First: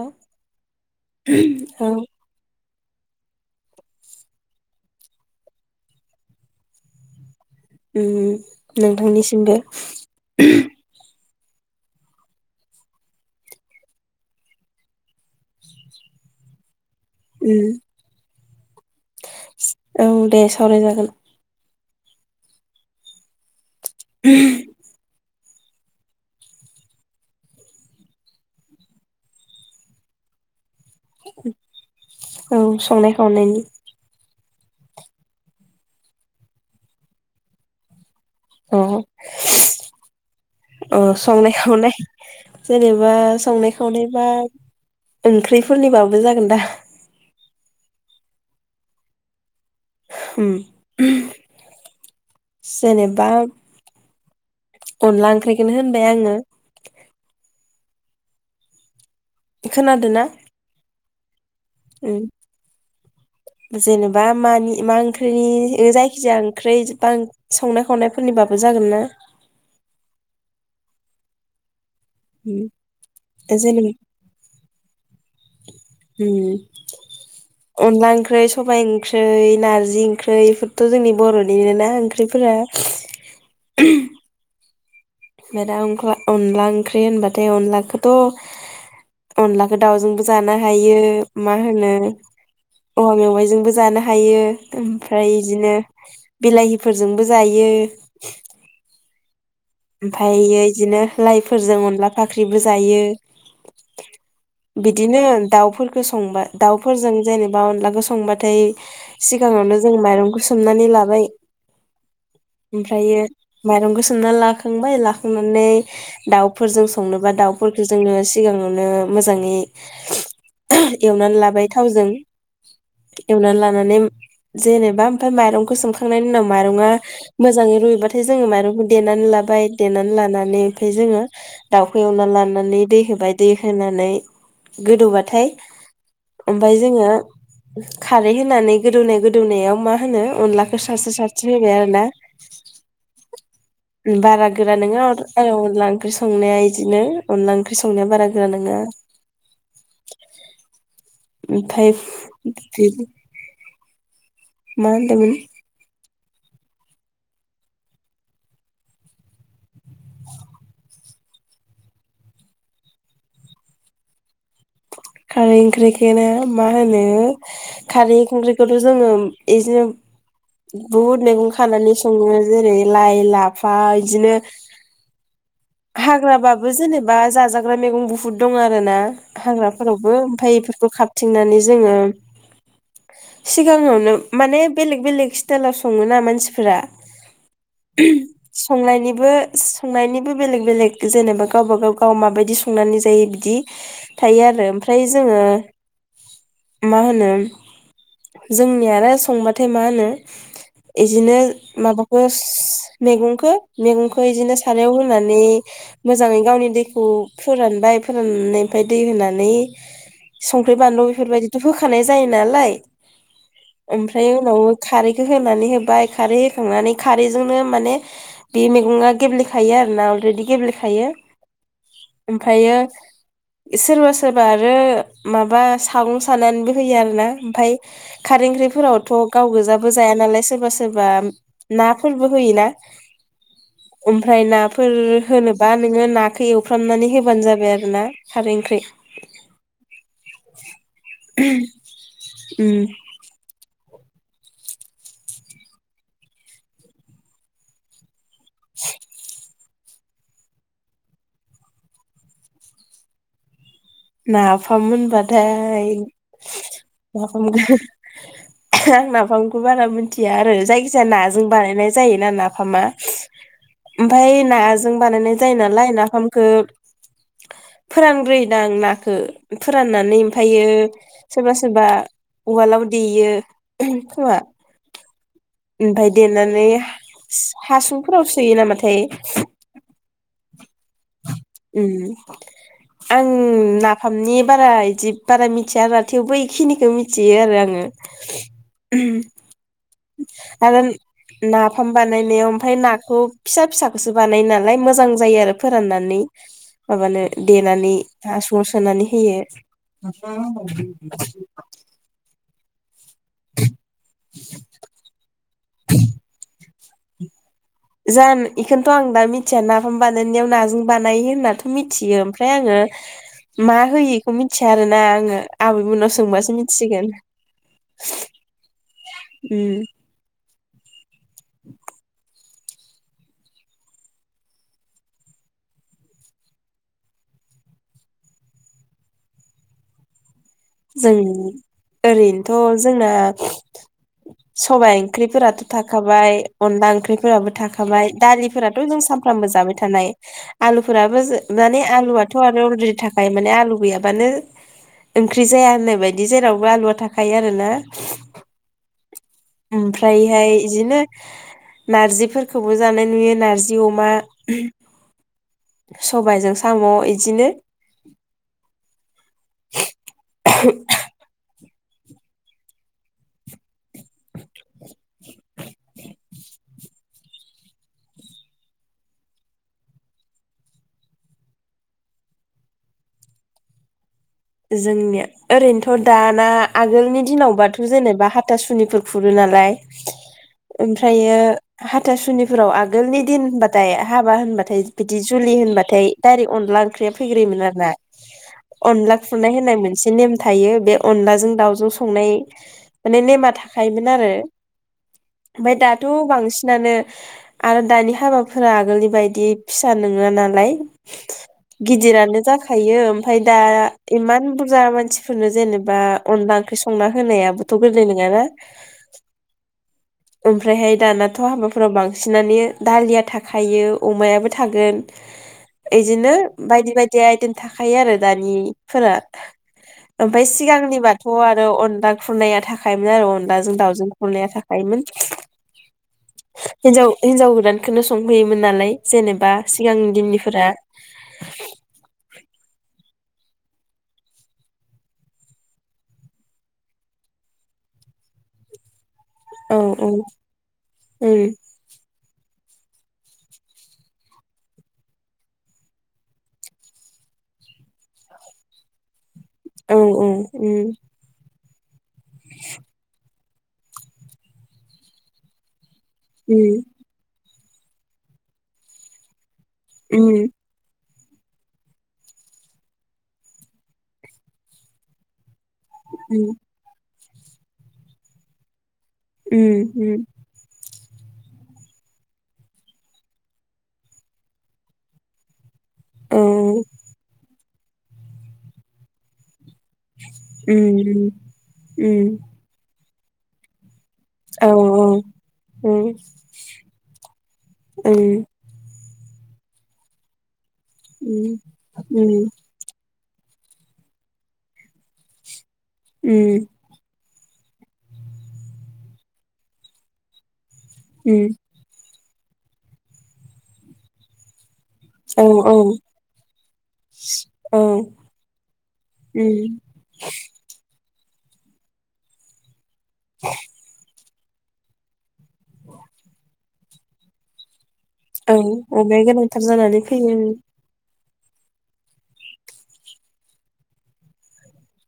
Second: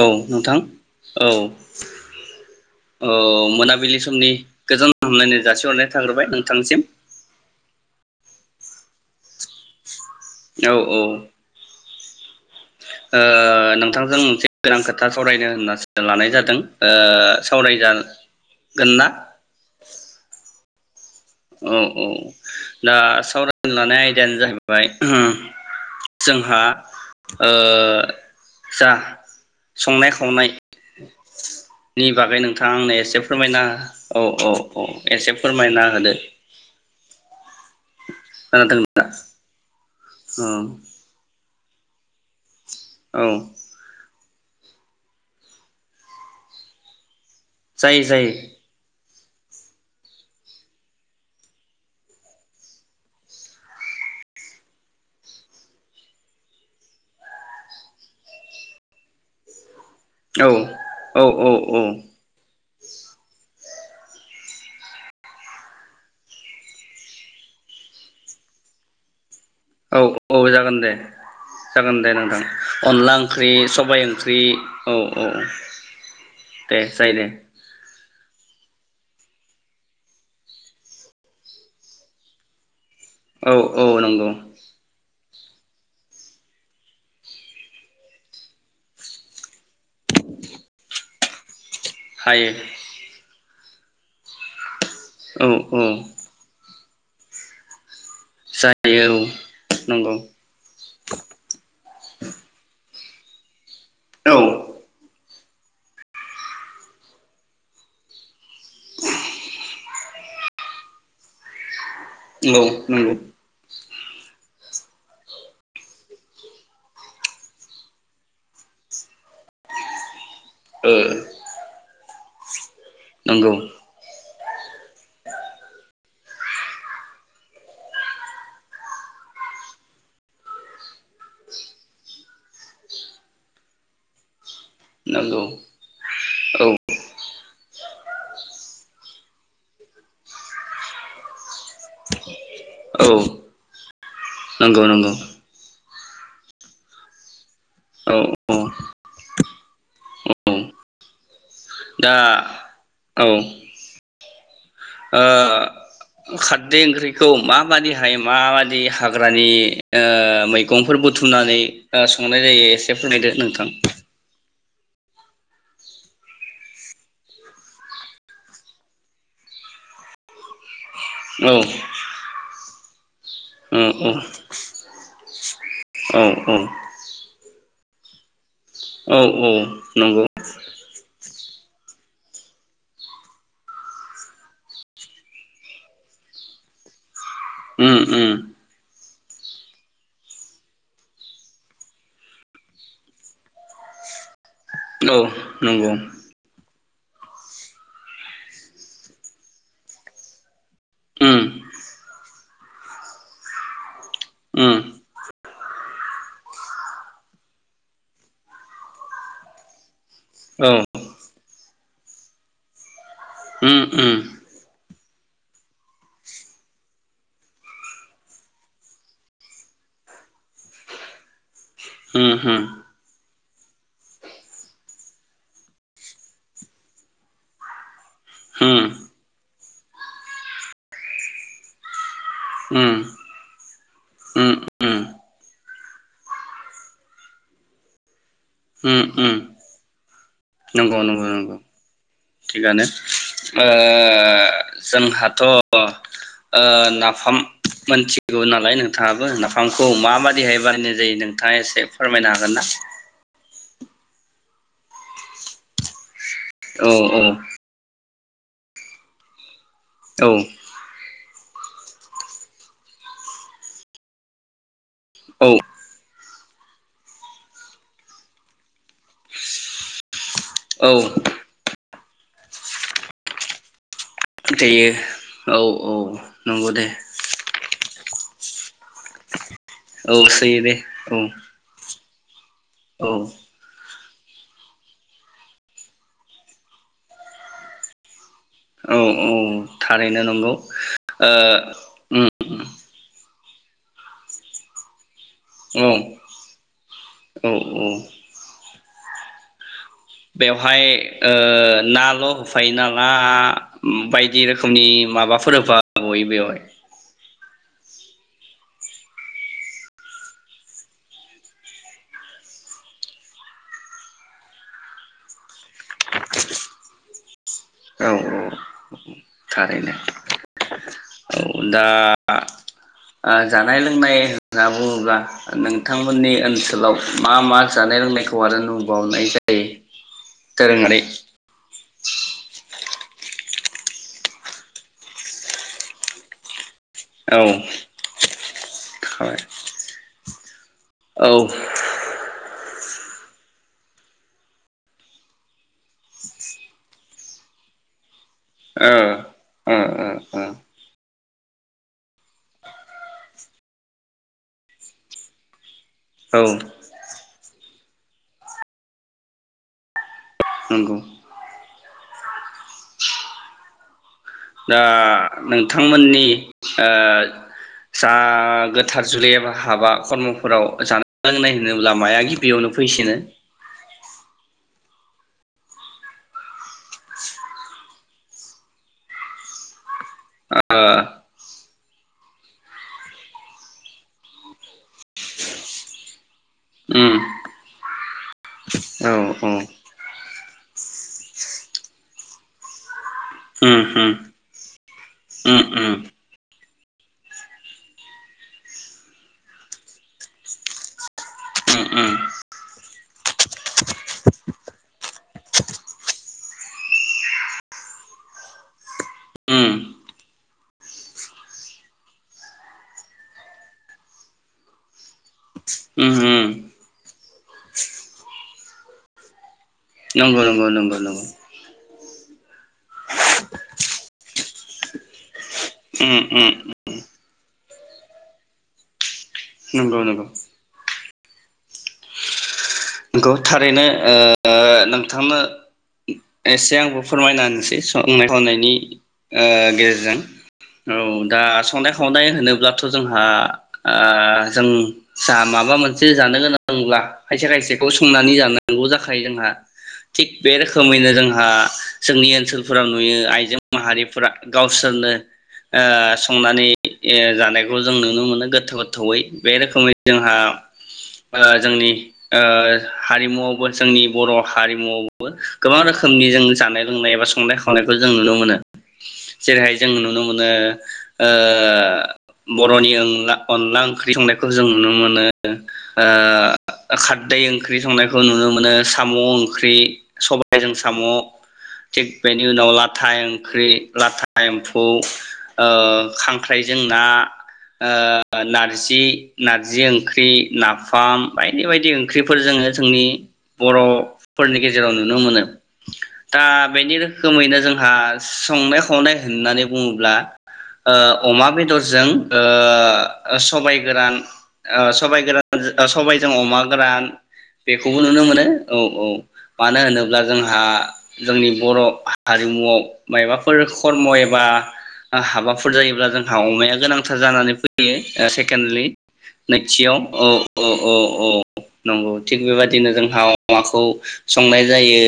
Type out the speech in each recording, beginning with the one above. औ नोंथां औ। उम औ मोनाबिलि समनि गोजान हामलायनाय जासिहरनाय थाग्रोबाय नोंथांसिम। उम नोंथांनिसिमबो। औ औ। ओ नोंथांजों मोनसे गोनां खोथा सावरायनो होननासो लानाय जादों। ओ उम सावराय जा औ दे सावरायजागोन। औ औ दा सावराय लानाय आयदायानो जाहैबाय जोंहा ओ जा संनाय खावनाय। नि बागै औ नोंथाङा आंनो संनाय एसे खावनायनि फोरमायना औ औ। अ एसे फोरमायना होदो। [inaudible] खोनादों औ । औ। संनाय खावनाय जेनेबा औ संनाय खावनाय बा ओंख्रिफोरनिबाबो जागोन दा? जायो जायो। उम जेनेबा अनला ओंख्रिखोनो होनबाय आङो। खोनादो ना? औ औ औ। औ। जेनेबा मानि मा ओंख्रिनि जायखिजाया ओंख्रि बा संनाय खावनायफोरनिबाबो जागोन ना? औ औ जागोन दे। जागोन दे नोंथां उम अनला ओंख्रि जेनेबा सबाय ओंख्रि औ। औ उम दे जायो दे। अनला ओंख्रै सबाय ओंख्रै नारजि ओंख्रै बेफोरथ' जोंनि बर'निनो ना ओंख्रिफोरा। औ औ नंगौ। ना दा अनख्ला अनला ओंख्रि होनबाथाय अनलाखौथ' अनला दावजोंबो जानो हायो। मा होनो हायो औवा मेवाइजों बो जानो हायो। ओमफ्राय औ बिदिनो बिलाहि। फोरजोंबो जायो। जायो औ। नंगौ ओमफ्रायो बिदिनो लाइफोरजों अनला फाख्रिबो जायो औ बिदिनो दाउफोरखौ संबा दाउफोरजों जेनेबा अनलाखौ संबा थाय सिगाङावनो जों माइरंखौ सोमनानै लाबाय नंगौ नंगौ ओमफ्रायो माइरंखौ सोम हमना ला खांबाय लाखांनानै दाउफोरजों संनोबा दाउफोरखौ जोङो सिगाङावनो मोजाङै ओ एवनानै लाबाय थावजों एवनानै नंगौ लानानै जेनेबा आमफ्राय माइरंखौ सोमखा खांनायनि उनाव माइरङा मोजाङै रुयबाथाय जोङो माइरंखौ देनानै लाब बाय देनानै लानानै ओमफ्राय जोङो दाउखौ एवना लानानै दै होबाय दै होनानै नंगौ गोदौबाथाय औ ओमफाय जोङो खारै होनानै गोदौनाय गोदौनायाव मा होनो अनलाखौ सारस्रि सारस्रि होबाय आरोना बारा गोरा नंगौ नोङा नंगौ आं अनला ओंख्रि संनाया इदिनो अनला ओंख्रि सं संनाया औ बारा गोरा औ नङा। औ दा [unintelligible] औ मा ओ होनदोमोन। खारदै ओंख्रिखौ माबादिहाय माबादि हाग्रानि मैगंफोर बुथुमनानै संनाय जायो एसे फोरमायदो नोंथां। खारै ओंख्रिखौ ना मा होनो खारै ओंख्रिखौथ' जोङो बिदिनो बुहुद मैगं औ खानानै सङो जेरै लाइ लाफा औ बिदिनो औ हाग्राबाबो जेनेबा जाजाग [unintelligible] दं आरोना। औ औ हाग्राफोरावबो नंगौ ओमफ्राय बेफोरखौ खाबथिं जोङो सिगाङावनो मान बेले बेलेक स्टल आाव सोा मानसिफोरा। उम उम संनायनि बो संनायनिबो बेलेग बेलेग जेनेबा गावबा गाव गाव माबायदि संनानै जायो बिदि थायो आ आरो ओमफ्राय औ जोङो नंगौ मा होनो जोंनिया आरो संबाथाय मा होनो बिदिनो उम माबाफोर मैगंखौ मैगं बिदिनो उम सारायाव होनानै मोजाङै गावनि दैखौ फोरानबाय फोराननायनि फ्राय दै होनानै औ संख्रि बानलु बेफोरबाय होखानाय जायो नालाय उम उम ओमफ्राय उनाव खारैखौ होनानै होबाय खारै होखांनानै खारैजोंनो माने बे मैगङा गेब्लेखायो आरोना अलरेडि गेब्लेखायो। उम उम ओमफायो सोरबा सोरबा आरो माबा सागं सानानैबो होयो आर ना ओमफ्राय खारै ओख्रिफोरावथ' गाव गोजाबो जाया नालाय सोरबा सोरबा नाफोरबो होयोना उम उम ओमफ्राय नाफोर होनोबा नोङो नाखौ एवफ्रामनानै होबानो जाबाय आरो ना। ओम ओम नंगौ नंगौ नंगौ उम थिगानो ओ आ जोंहाथ' ओ नाफाम मोनथि गौ नालाय नोंथाङाबो आंखौ माबादिहाय बानायनाय जायो नोंथाङा एसे फोरमायनो हागोन ना? नाफाम होनबाथाय औ [unintelligible] नाफाम बारा मिन्थिया औ आरो जायखिजाया ना जों बानायनाय जायोना नाफामा ओमफाय बानायनाय औ जायो नालाय ना फोरानग्रोयोदां ना खो फोराननानै ओमफ्रायो औ सोरबा सोरबा उवालाव देयो। खोमा जायो। ओमफाय देनानै हासुं फोराव सोयो नामाथाय औ सैयो दे औ। उम। औ आं ना फामनि बारा जिब बारा मिथिया आरा थेवबो इखिनिखौ मिथियो आरो आङो। औ औ थारैनो नंगौ। आरो नाफाम बानायनायाव ओमफाय नाखौ फिसा फिसाखौसो बानाय नालाय मोजां जायो आरो औ फोराननानै माबानो औ औ देनानै हास' खनानै होयो। बेवहाय ओ नाल' फाइनाल मा बायदि रोखोमनि माबाफोर होफा बयो बेवहाय? जानो बेखौनोथ' आं दा मिथिया नाफाम बानायनायाव नाजों बानायो होननाथ' मिथियो ओमफ्राय आङो मा होयो बेखौ मिथिया आरोना आङो आबैमोननाव सोंबासो मिथिगोन। औ औ उम थारैनो। औ दा जानाय लोंनाय होनना बुङोब्ला नोंथांमोननि ओनसोलाव मा मा जानाय लोंनायखौ आरो नुबावनाय जायो। दोरोङारि जों ओरैनोथ' जोंना सबायाइ ओंख्रिफोराथ' थाखाबाय अनला औ ओंख्रिफोराबो थाखाबाय दालिफोराथ' जों औ सानफ्रामबो जाबाय थानाय आलुफोराबो ओ माने आलुआथ' आरो अलरिदि थाखाय ओमफ्राय माने आलु गैयाबानो ओंख्रि जाया होननाय बायदि जेरावबो आलुआ थाखायो आरोना। ओ ओ ओ ओमफ्रायहाय बिदिनो नार्जिफोरखौबो जानाय नुयो नार्जि अमा औ सबायजों साम' बिदिनो [unintelligible] नंगौ दा नोंथांमोननि ओ जा गोथार जुलि एबा हाबा खर्मफोराव जानाय लोंनाय होनोब्ला माया गिबियावनो फैसिनो जोंनिया ओरैनोथ दाना आगोलनि दिनावबाथ जेनेबा हाथासुनिफोर खुरो नालाय ओ ओमफ्रायो हाथासुनिफोराव आगोलनि दिन होनबाथाय हाबा होनबाथाय बिदि जुलि होनबाथाय दायरेक्ट अनदला ओंख्रिया उम फैग्रयोमोन आरो ना औ अनला फुरनाय होननाय मोनसे नेम थायो बे अनलाजों दाावजों संनाय माने नेमा उम थाखायोमोन उम आरो उम ओमफ्राय दाथ' उम बांसिन बिनानो आरो दानि हाबाफोरा आगोलनि बायदि फिसा नङा नालाय उम गिदिरानो जाखायो ओमफ्राय दा इमान बुरजा मानसिफोरनो जेनेबा अनला ओंख्रि संना होनायाबोथ गोरलै नङाना उम ओमफ्रायहाय दानाथ हाबाफोराव बांसिनानो दालिया थाखायो अमायाबो थागोन उम बिदिनो उम बायदि बायदि आइटेम थाखायो आरो दानि फोरा नंगौ ओमफ्राय नंगौ नंगौ नंगौ सिगांनिबाथ आरो अनला खुरनाया थाखायोमोन आरो अनलाजों दाावजों खुरनाया थाखायोमोन उम उम हिनजाव हिनजाव गोदानखौनो संफैयोमोन नालाय जेनेबा नंगौ सिगांनि नंगौ दिननिफोरा खौ थारैनो नोंथांनो एसे आंबो फोरमायना होनसै संनाय खावनायनि ओ औ औ गेजेरजों औ दा उम संनाय खावनाय होनोब्ला थ जोंहा ओ जों जा माबा मोनसे जानो गोनांब्ला खायसे खायसे बेखौ संनानै जानांगौ जाखायो जोंहा औ थिग उम बे उम रोखोमैनो जोंहा जोंनि ओनसोलफोराव नुयो आइजें माहारिफोरा गावसोरनो ओ संनानै उम ओ जानाय बेखौ जों नुनो मोनो गोथाव गोथावै बे रोखोमै जोंहा ओ जोंनि ओ हारिमुावबो जोंनि बर हारिमुआवबो गोबां रोखोमनि जों उम जानाय लोंनाय एबा सं संनाय खावनायखौ जों नुनो मोनो। जेरैहाय जों उम उम नुनो मोनो ओ बर 'नि ओला अनला ओंख्रि संनायखौ जों नुनो मोनो। ओ औ खारदै ओंख्रि संनायखौ नुनो मोनो साम' ओंख्रि सबबायजों साम थिग बेनि उनाव लाथ हाथाइ ओंख्रि लाथा एम्फौ ओ खांख्राइजों ना ओ नारजि नारजि ओंख्रि नाफाम बायदि बायदि ओंख्रि बेफोर जोङो जोंनि बर'फोरनि गेजेराव नुनो मोनो दा बेनि रोख रोखोमैनो जोंहा संनाय खावनाय होननानै बुङोब्ला ओ अमा बेदरजों ओ सबाय गोरान ओ सबाइ गोरान सबायजों अमा गोरान- बेखौबो नुनो मोनो औ औ मानो होनोब्ला जोंहा- जोंनि बर' हारिमुआव मायबाफोर खर्म' एब बा हाबाफोर जायोब्ला जोंहा अमाया गोनांथार जानानै फै यो ओ सेकेंडलि अमाया गोनांथार नैथियाव जानानै औ फैयो औ औ औ। [inaudible] नंगौ थिग बेबायदिनो जोंहा अमाखौ संनाय जायो।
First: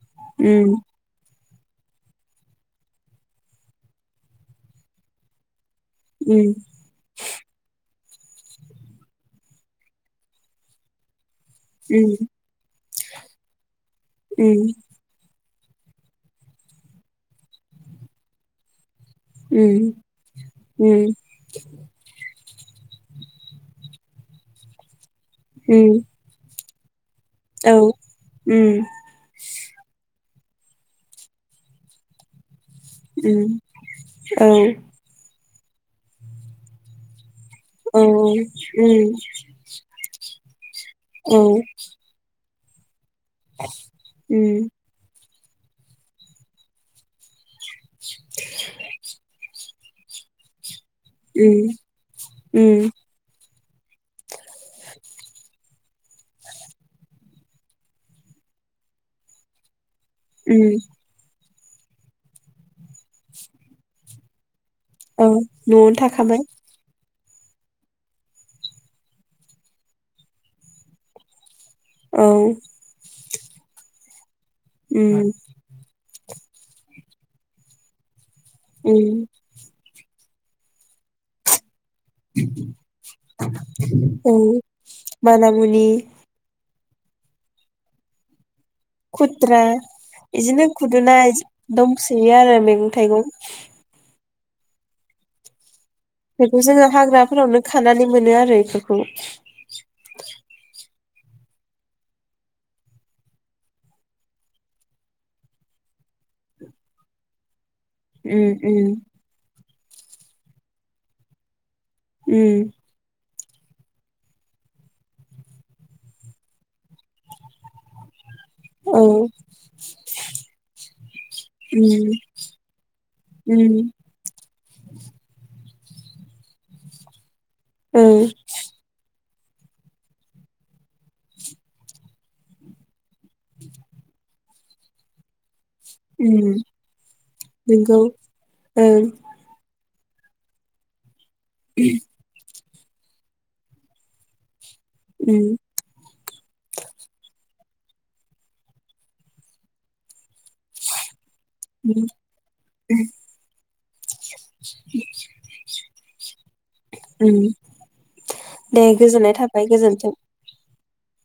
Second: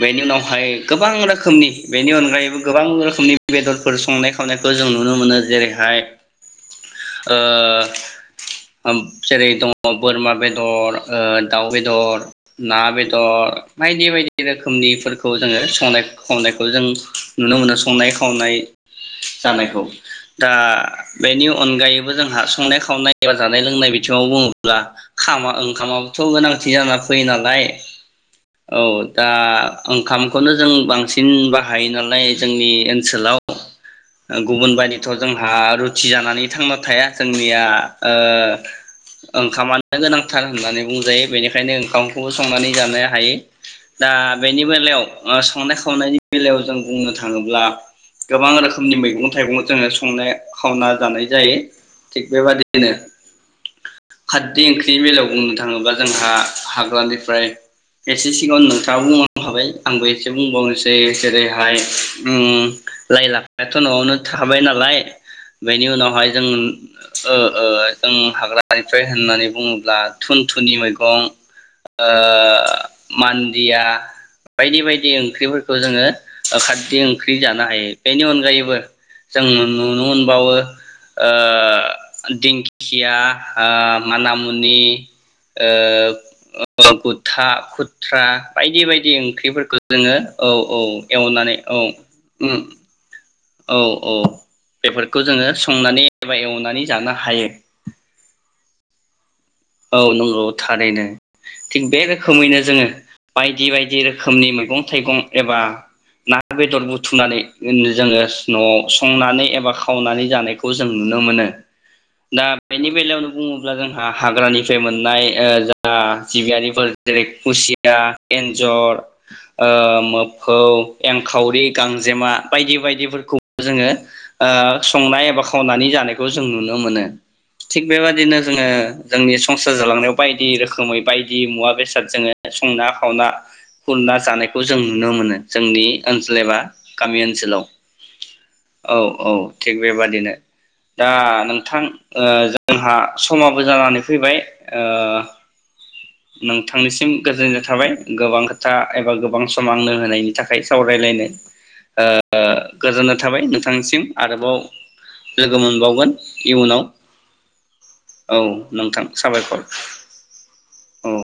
बेनि उनावहाय उम गोबां रोख खोमनि बेनि अनगायैबो गोबां रोखोमनि बेदरफोर संनाय खावनायखौ जों नुनो मोनो जेरै हाय उम ओ जेरै दङ बोरमा बेदर ओ दाउ उम बेदर, ना बेद दर बायदि बायदि उम रोखोमनिफोरखौ जोङो संनाय खावनायखौ जों नुनो मोनो संनाय खावनाय जानायखौ उम दा उम बेनि अनगायैबो जोंहा संनाय खावनाय एबा जानाय लोंनाय बिथिङाव बुङोब्ला खाम उम खामाबोथ' गोनां थि जाना फैयो नालाय औ औ उम दा ओंखाम खौनो जों बांसिन बाहायो नालाय जोंनि ओनसोलाव उम औ गुबुन बायदिथ' जों हा रुथि जानानै थांना थाया। जोंनिया औ ओ उम ओंखामानो गोनां थार होननानै बुंजायो औ बेनिखायनो ओंखामखौस संनानै जानाया थायो दा बेनि उम बेलायाव ओ संनाय खावनायनि बेलायाव जों बुंनो थाङोब्ला गोबां रोखोमनि मैगं थाइगं जोङो संनाय खावना जानाय उम जायो थिग बेबादिनो खारदि ओंख्रिनि बेलायाव बुंनो थाङोबा जोंहा हाग्रानिफ्राय एसे सिगांआवनो नोंथाङा बुंलां खाबाय। आंबो एसे उम बुंबावनोसै जेरै हाय उम लाइ, लाफायाथ' न'आवनो थाखाबाय ना लाय औ न'आवनो बेनि उनावहाय थाखाबाय जों ओ ओ जों हाग्रानिफ्राय होननानै बुङोब्ला थुन थुनि मैगं ओ औ मान्दिया बायदि बायदि उम ओंख्रिफोरखौ जोङो ओ खारदि ओंख्रि जानो हायो बेनि अन गायैबो उम जों मोन नुनो मोनबावो ओ दिंखिया ओ औ मानामुनि मानामुनि ओ गुथा खुथ्रा बायदि बायदि खुद्रा ओंख्रिफोरखौ जोङो औ इदिनो औ खुदुना एवनानै औ दंसोयो उम आरो मैगं थाइगं। औ औ बेफोरखौ जोङो सं बेखौ जोङो हाग्राफोरावनो खानानै मोनो आरो बेखौ। औ नंगौ थारैनो। थिग बे रोखोमैनो जोङो बायदि बायदि रोखोमनि मैगं थाइगं एबा ना बेदर बुथुमनानै जोङो उम न'आव उम संनानै एबा खावनानै जानायखौ जों नुनो मोनो। दा उम बेनि बेलायाव बुङोब्ला जोंहा हाग्रानिफ्राय मोननाय ओ जा जिबियारिफोर जेरै खुसिया एन्जर औ ओ मोफौ, एंखावरि, उम गांजेमा बायदि बायदिफोरखौबो जोङो उम ओ संनाय एबा खावनानै जानायखौ जों नुनो मोनो। थिग ओं बेबादिनो जोङो जोंनि संसार जालांनायाव बायदि रोखोमै बायदि मुवा बेसाद जोङो संना खावना खुरना जानायखौ जों नुनो मोनो। जोंनि ओनसोल एबा उम गामि ओनसोलाव नंगौ औ ओं औ थिग बेबादिनो दा नोंथां ओ जो जोंहा समाबो जानानै फैबाय ओ उम नोंथांनिसिम गोजोननाय जासि थाबबाय गोबां खोथा एबा गोबां सम आंनो होनायनि थाखाय सावरायलायनो। ओ उम गोजोननाय थाबाय नोंथांसिम आरोबाव लोगो मोनबावगोन इयुनाव उम औ। दे नोंथां गोजोननाय साबायखर थाबाय गोजोन्थों। औ